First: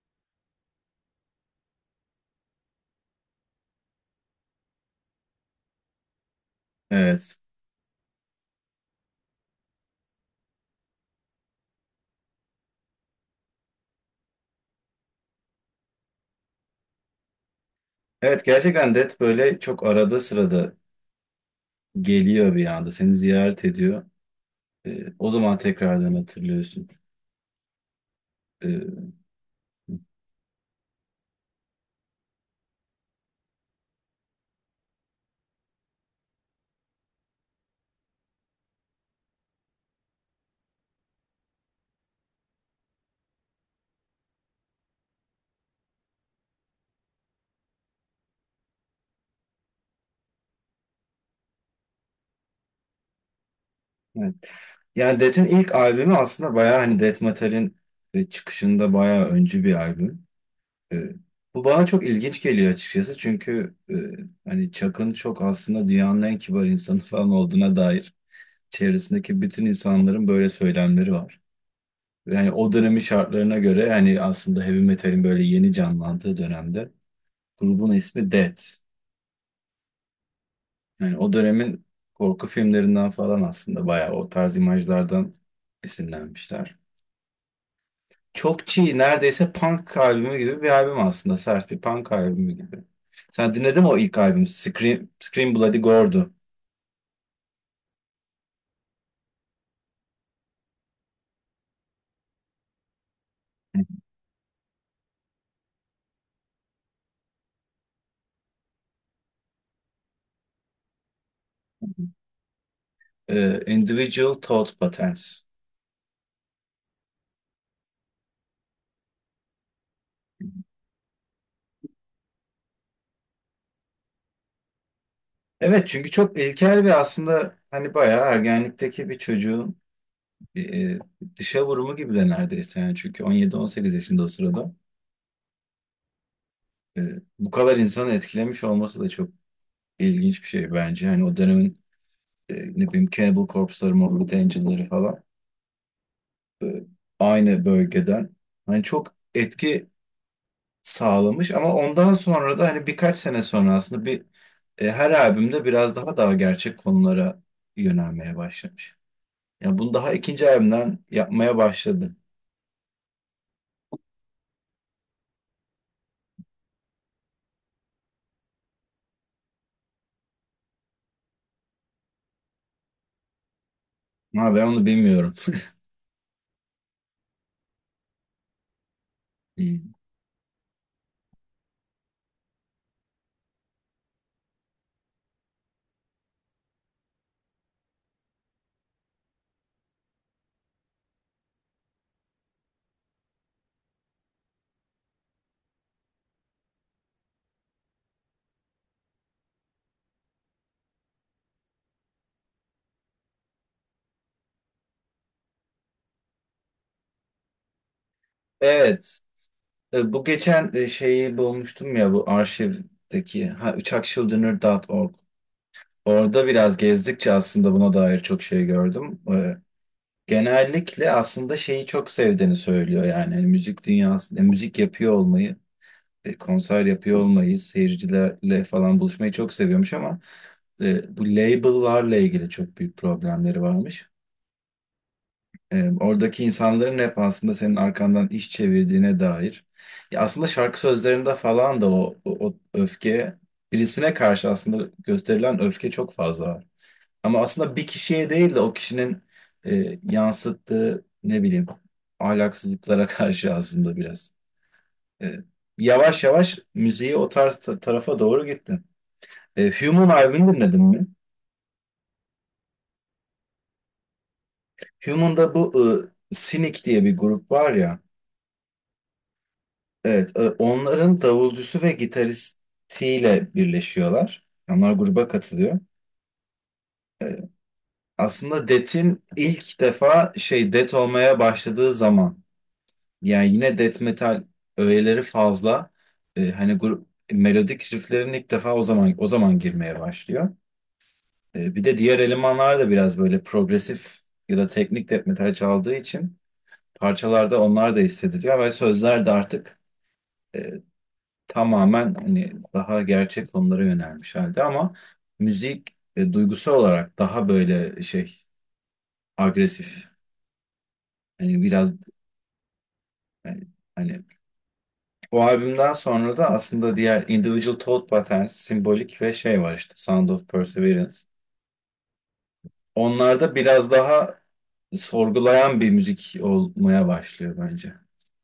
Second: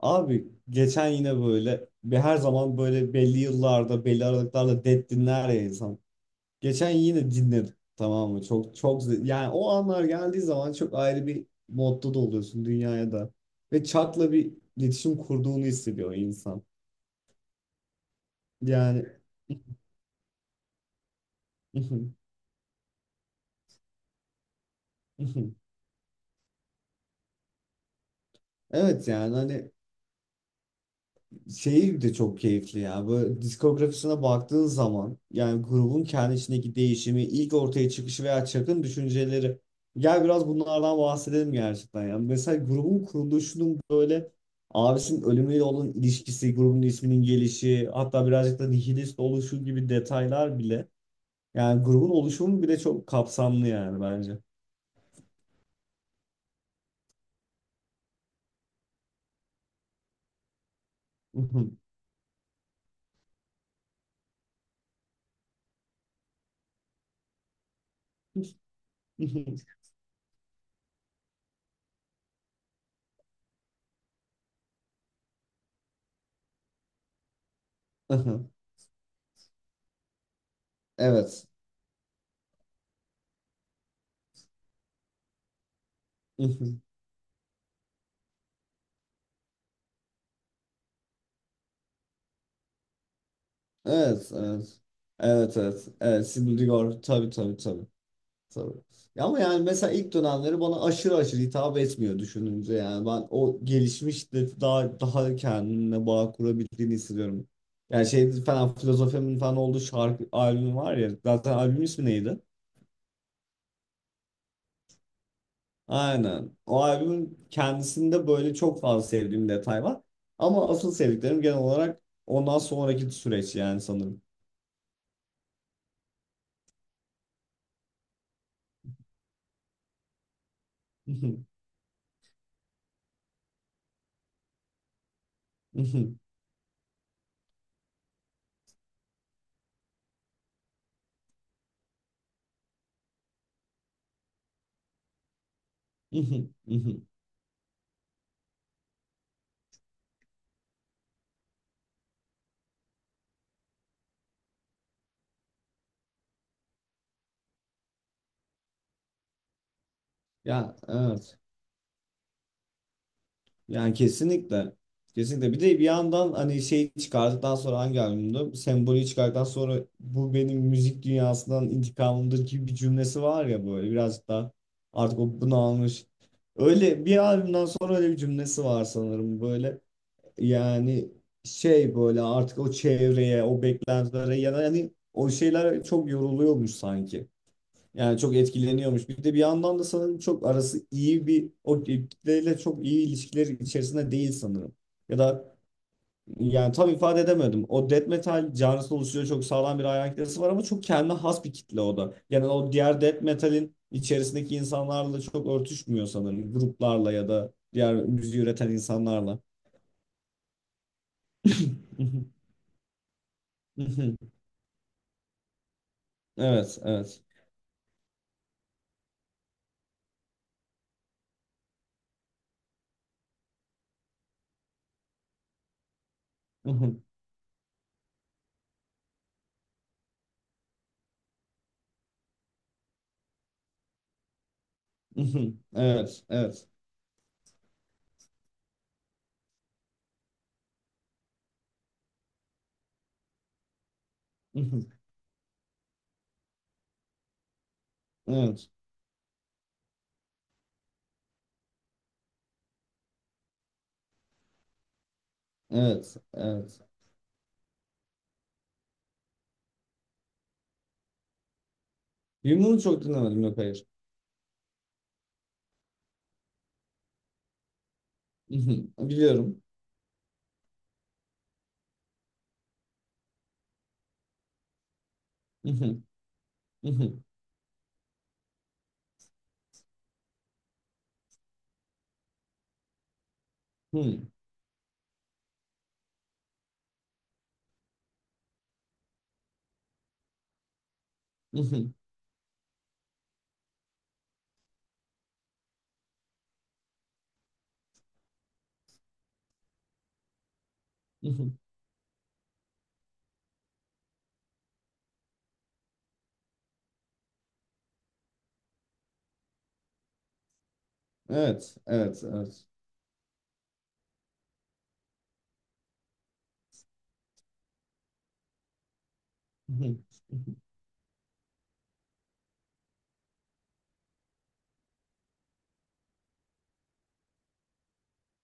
Abi geçen yine böyle her zaman böyle belli yıllarda belli aralıklarla Dead dinler ya insan. Geçen yine Evet. dinledim, tamam mı? Çok yani o anlar geldiği zaman çok ayrı bir modda da oluyorsun dünyaya da. Ve Chuck'la bir iletişim kurduğunu hissediyor insan. Evet, gerçekten Yani Death böyle çok arada sırada geliyor bir anda. Seni ziyaret ediyor. O zaman tekrardan hatırlıyorsun. Ee, evet yani hani Şeyi de çok keyifli ya. Böyle diskografisine baktığın zaman yani grubun kendi içindeki değişimi, ilk ortaya çıkışı veya çakın düşünceleri. Gel biraz bunlardan bahsedelim gerçekten. Yani mesela grubun kuruluşunun böyle abisinin ölümüyle olan ilişkisi, grubun isminin gelişi, hatta birazcık da nihilist oluşu gibi detaylar bile. Yani grubun oluşumu bile çok kapsamlı yani evet. bence. Yani Death'in ilk albümü aslında bayağı hani Death Metal'in çıkışında bayağı öncü bir albüm. Ee, Bu bana çok ilginç geliyor açıkçası. Çünkü hani Chuck'ın çok aslında dünyanın en kibar insanı falan olduğuna dair çevresindeki bütün insanların böyle söylemleri var. Yani o dönemin şartlarına göre, yani aslında heavy metalin böyle yeni canlandığı dönemde grubun ismi Death. Yani o Evet. dönemin korku filmlerinden falan aslında bayağı o tarz imajlardan esinlenmişler. Çok çiğ, neredeyse punk albümü gibi bir albüm aslında. Sert bir punk albümü gibi. Sen dinledin mi o ilk Evet, albüm? evet. Scream Evet, Bloody evet. Evet, Gore'du. Sibel Digor. Tabii, tabii, tabii. Tabii. Ya ama yani mesela ilk dönemleri bana aşırı aşırı hitap etmiyor düşününce, yani ben o gelişmiş de daha kendine bağ kurabildiğini hissediyorum. Yani şey falan, filozofemin falan olduğu şarkı albümü var ya, zaten albümün ismi neydi? Individual Thought Patterns. Aynen. O albümün kendisinde böyle çok fazla sevdiğim detay var. Ama asıl sevdiklerim genel olarak ondan sonraki süreç yani sanırım. Evet, çünkü çok ilkel ve aslında hani bayağı ergenlikteki bir çocuğun e, e, dışa vurumu gibi de neredeyse. Yani çünkü 18 yaşında o sırada e, bu kadar insanı etkilemiş olması da çok ilginç bir şey bence. Hani o dönemin ne bileyim Cannibal Corpse'ları, Morbid Angel'ları falan e, aynı bölgeden hani çok etki sağlamış, ama ondan sonra da hani birkaç sene sonra aslında her albümde biraz daha gerçek konulara yönelmeye başlamış. Yani bunu daha ikinci Ya albümden evet. yapmaya başladı. Yani kesinlikle. Kesinlikle. Bir de bir yandan hani şeyi çıkardıktan sonra, hangi albümde? Sembolü çıkardıktan sonra, bu benim müzik dünyasından intikamımdır gibi bir cümlesi var ya, böyle birazcık daha Ha, ben onu artık bilmiyorum. o bunu almış. Öyle bir albümden sonra öyle bir cümlesi var sanırım böyle. Hmm. Yani şey, böyle artık o çevreye, o beklentilere ya da hani o şeyler çok yoruluyormuş sanki. Yani çok etkileniyormuş. Bir de bir yandan da sanırım çok arası iyi bir o kitleyle çok iyi ilişkiler içerisinde değil sanırım. Ya da yani tam ifade edemedim. O death metal canlısı oluşuyor, çok sağlam bir hayran kitlesi var ama çok kendine has bir kitle o da. Yani o diğer death metal'in içerisindeki insanlarla çok örtüşmüyor sanırım. Gruplarla ya da diğer müziği üreten Evet. insanlarla. Bu geçen şeyi bulmuştum ya, bu arşivdeki, ha, uçakchildren'ı.org. Orada biraz Evet, evet. gezdikçe aslında buna dair çok şey gördüm. Genellikle aslında şeyi çok sevdiğini söylüyor, yani hani müzik dünyası, müzik yapıyor olmayı, konser yapıyor olmayı, seyircilerle falan buluşmayı çok seviyormuş, ama bu label'larla ilgili çok büyük problemleri varmış. Evet, Oradaki evet. insanların hep aslında senin arkandan iş çevirdiğine dair. Ya aslında şarkı sözlerinde falan da o öfke, birisine karşı aslında gösterilen öfke çok fazla var. Ama aslında bir kişiye değil de Evet, o kişinin yansıttığı, ne bileyim, ahlaksızlıklara karşı aslında biraz. E, evet, Yavaş yavaş evet. müziği o tarz tarafa doğru gitti. Human Ivy'ni dinledin mi? Yumruğunu çok dinlemedim. Yok, hayır. Human'da bu Cynic diye bir grup var ya. Mhm. Biliyorum. Evet, onların davulcusu ve gitaristiyle birleşiyorlar. Onlar gruba katılıyor. Mhm, mhm. Aslında Death'in ilk defa şey, Death olmaya başladığı zaman, yani yine Death Hmm. metal öğeleri fazla. Hani grup melodik rifflerin ilk defa o zaman girmeye başlıyor. Bir Mhm, de diğer elemanlar da biraz böyle progresif ya da teknik Death metal çaldığı için, parçalarda onlar da hissediliyor ve sözler de artık e, mhm. tamamen hani daha gerçek konulara yönelmiş halde, ama müzik duygusal olarak daha böyle şey, agresif. Hani Evet. biraz Evet. Evet. e, hani o albümden sonra da aslında diğer Individual Thought Patterns, simbolik ve şey var işte, Mhm, Sound of mhm. Perseverance. Onlarda biraz daha sorgulayan bir müzik olmaya başlıyor bence.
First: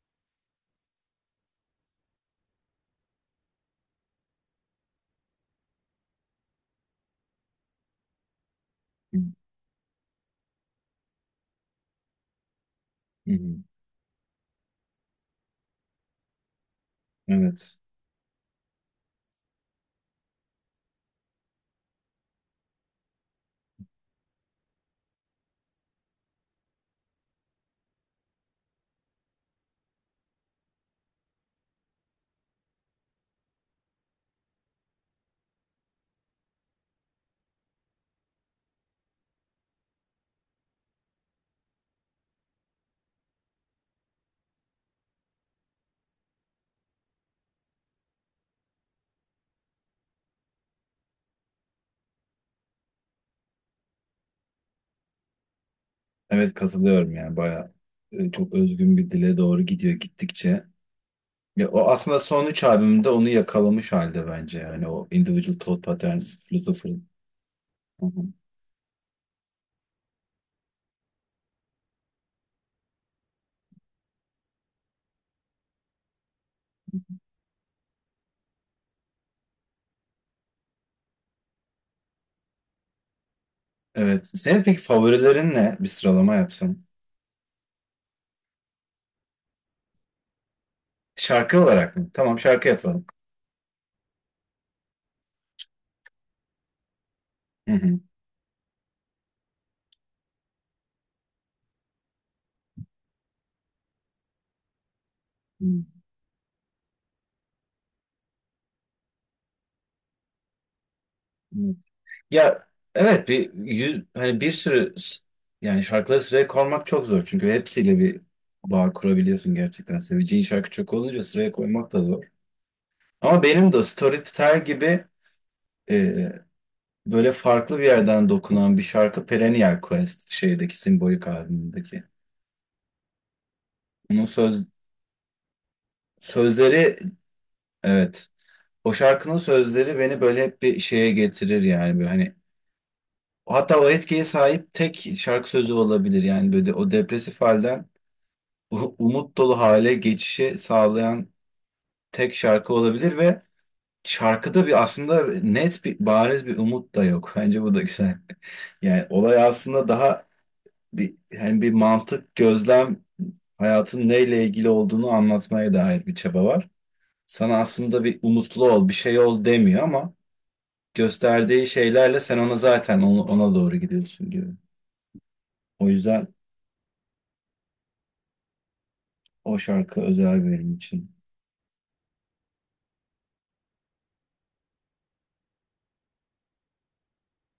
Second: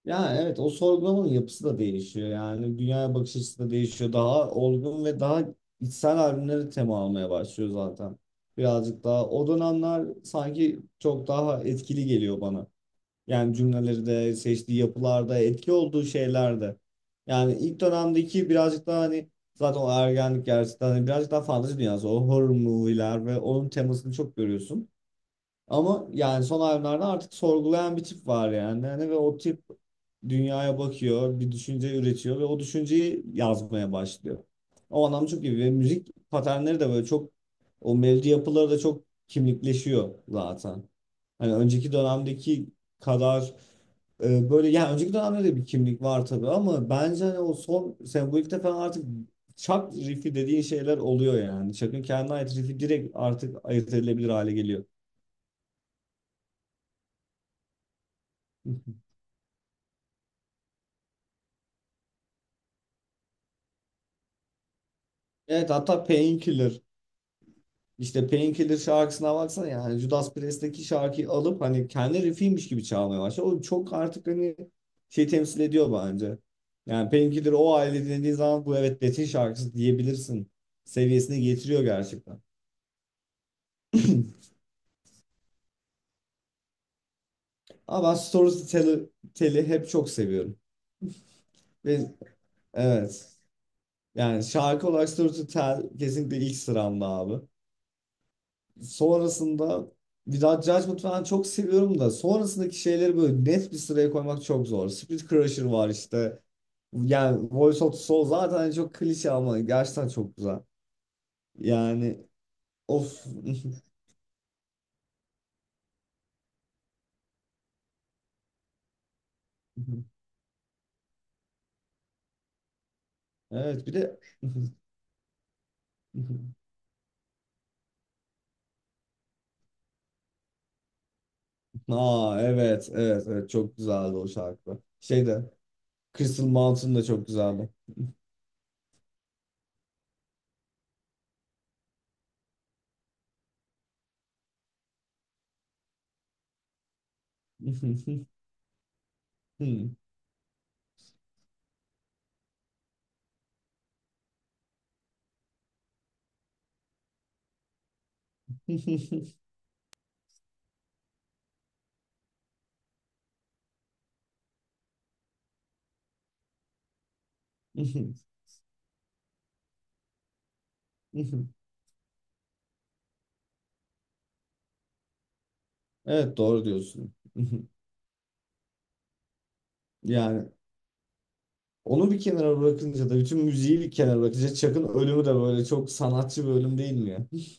Ya evet, o sorgulamanın yapısı da değişiyor. Yani dünyaya bakış açısı da değişiyor. Daha olgun ve daha içsel albümleri tema almaya başlıyor zaten. Birazcık Hı daha o dönemler sanki çok daha etkili geliyor bana. Yani hı. cümleleri de, seçtiği yapılarda, etki olduğu şeylerde. Yani Evet. ilk dönemdeki birazcık daha, hani zaten o ergenlik gerçekten, hani birazcık daha fantezi dünyası. O horror movie'ler ve onun temasını çok görüyorsun. Ama yani son albümlerde artık sorgulayan bir tip var yani. Hani ve o tip dünyaya bakıyor, bir düşünce üretiyor ve o düşünceyi yazmaya başlıyor. O anlam çok iyi ve müzik paternleri de böyle çok, o melodi yapıları da çok kimlikleşiyor zaten. Hani önceki dönemdeki kadar böyle, yani önceki dönemde de bir kimlik var tabii ama bence hani o son sembolikte falan artık çak riff'i dediğin şeyler oluyor yani. Çakın kendine ait riff'i direkt artık ayırt edilebilir hale geliyor. Evet, katılıyorum, yani bayağı çok özgün bir dile doğru gidiyor gittikçe. Ya, o aslında son üç albümde onu yakalamış halde bence, yani o Individual Evet, Thought hatta Patterns, Painkiller. Philosophy. Hı hı. İşte Painkiller şarkısına baksana, yani Judas Priest'teki şarkıyı alıp hani kendi riffiymiş gibi çalmaya başladı. O çok artık hani şey temsil ediyor bence. Yani Painkiller o aile dinlediği zaman bu evet Metin şarkısı diyebilirsin seviyesine getiriyor gerçekten. Evet. Senin peki favorilerin ne? Bir sıralama yapsam. Ama ben Tell'i hep çok seviyorum. Şarkı olarak Ve mı? Tamam, şarkı yapalım. evet, yani şarkı olarak Storytel kesinlikle ilk sıramda abi. Hı hı. Sonrasında bir daha Judgment falan çok seviyorum da, sonrasındaki şeyleri böyle net bir sıraya koymak çok zor. Spirit Crusher var işte. Yani Voice of the Soul zaten hani çok klişe ama gerçekten çok güzel. Hı. Yani Ya of. evet, hani yani şarkıları sıraya koymak çok zor, çünkü hepsiyle bir bağ kurabiliyorsun gerçekten. Seveceğin şarkı çok olunca sıraya koymak da zor. Ama benim de Evet bir de, Storytel gibi böyle farklı bir yerden dokunan bir şarkı, Perennial Quest, şeydeki Symbolic albümündeki. aa evet evet evet çok güzeldi Onun o söz şarkı. Şey de Crystal Mountain sözleri da çok güzeldi. evet. O şarkının sözleri beni böyle hep bir şeye getirir, yani böyle hani hatta o etkiye sahip tek şarkı sözü olabilir, yani böyle o depresif halden umut dolu hale geçişi sağlayan tek şarkı olabilir, ve şarkıda bir, aslında net bir, bariz bir umut da yok. Bence bu da güzel. Yani olay aslında daha bir, hani bir mantık, gözlem, hayatın neyle ilgili olduğunu anlatmaya dair bir çaba var. Sana aslında bir umutlu ol, bir şey ol demiyor, ama gösterdiği şeylerle sen ona zaten ona doğru gidiyorsun gibi. O yüzden Evet doğru diyorsun. o şarkı özel Yani benim için. onu bir kenara bırakınca da, bütün müziği bir kenara bırakınca, Chuck'ın ölümü de böyle çok sanatçı bir ölüm değil mi ya?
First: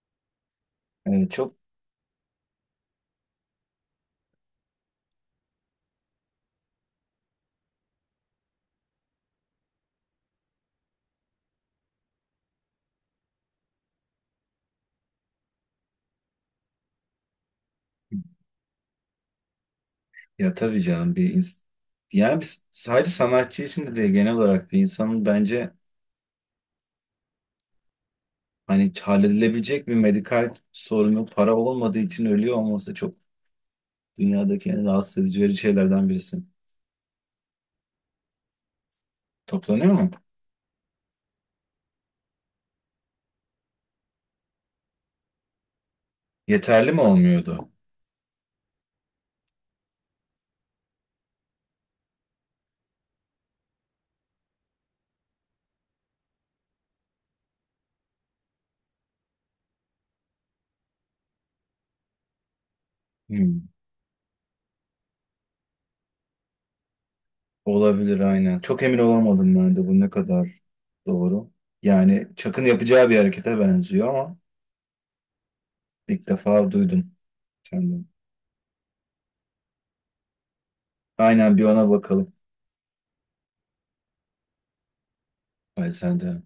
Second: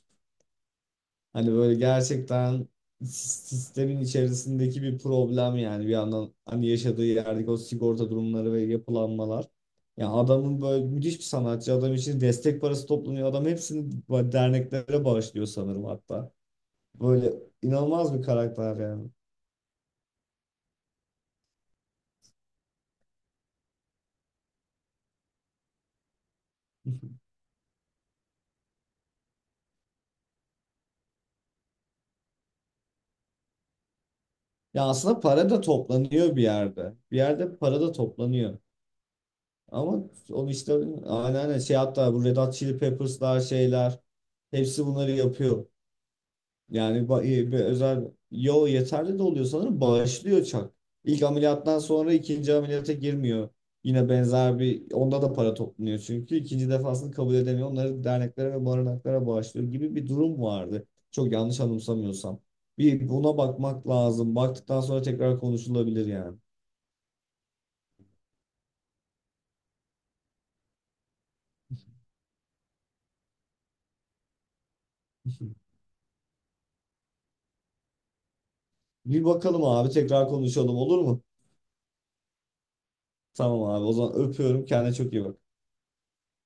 Yani Hani çok, böyle gerçekten sistemin içerisindeki bir problem yani, bir yandan hani yaşadığı yerdeki o sigorta durumları ve yapılanmalar. Ya adamın, böyle müthiş bir sanatçı adam için destek parası toplanıyor. Adam hepsini böyle derneklere bağışlıyor sanırım hatta. Böyle inanılmaz bir karakter yani. ya tabii canım, yani biz sadece sanatçı için de değil, genel olarak bir insanın bence hani halledilebilecek bir medikal sorunu para olmadığı için ölüyor olması, çok dünyadaki Ya en rahatsız aslında edici, para verici da şeylerden toplanıyor birisi. bir yerde. Bir yerde para da toplanıyor. Toplanıyor Ama mu? onu işte, aynen, aynen, şey hatta, bu Red Hot Chili Peppers'lar, şeyler, hepsi bunları yapıyor. Yeterli mi Yani bir olmuyordu? özel, yo yeterli de oluyor sanırım, bağışlıyor Chuck. İlk ameliyattan sonra ikinci ameliyata girmiyor. Yine benzer bir, onda da para toplanıyor çünkü ikinci defasını kabul edemiyor. Onları derneklere ve barınaklara bağışlıyor gibi bir durum vardı. Çok yanlış anımsamıyorsam. Bir buna Hmm. bakmak lazım. Baktıktan sonra tekrar konuşulabilir yani. Olabilir, aynen. Çok emin olamadım ben de bu ne kadar doğru. Yani Çak'ın yapacağı bir harekete benziyor, ama ilk defa duydum senden. Bir bakalım abi, tekrar konuşalım olur mu? Aynen, bir ona bakalım. Tamam abi, o zaman öpüyorum. Kendine çok iyi bak. Hayır, sen de.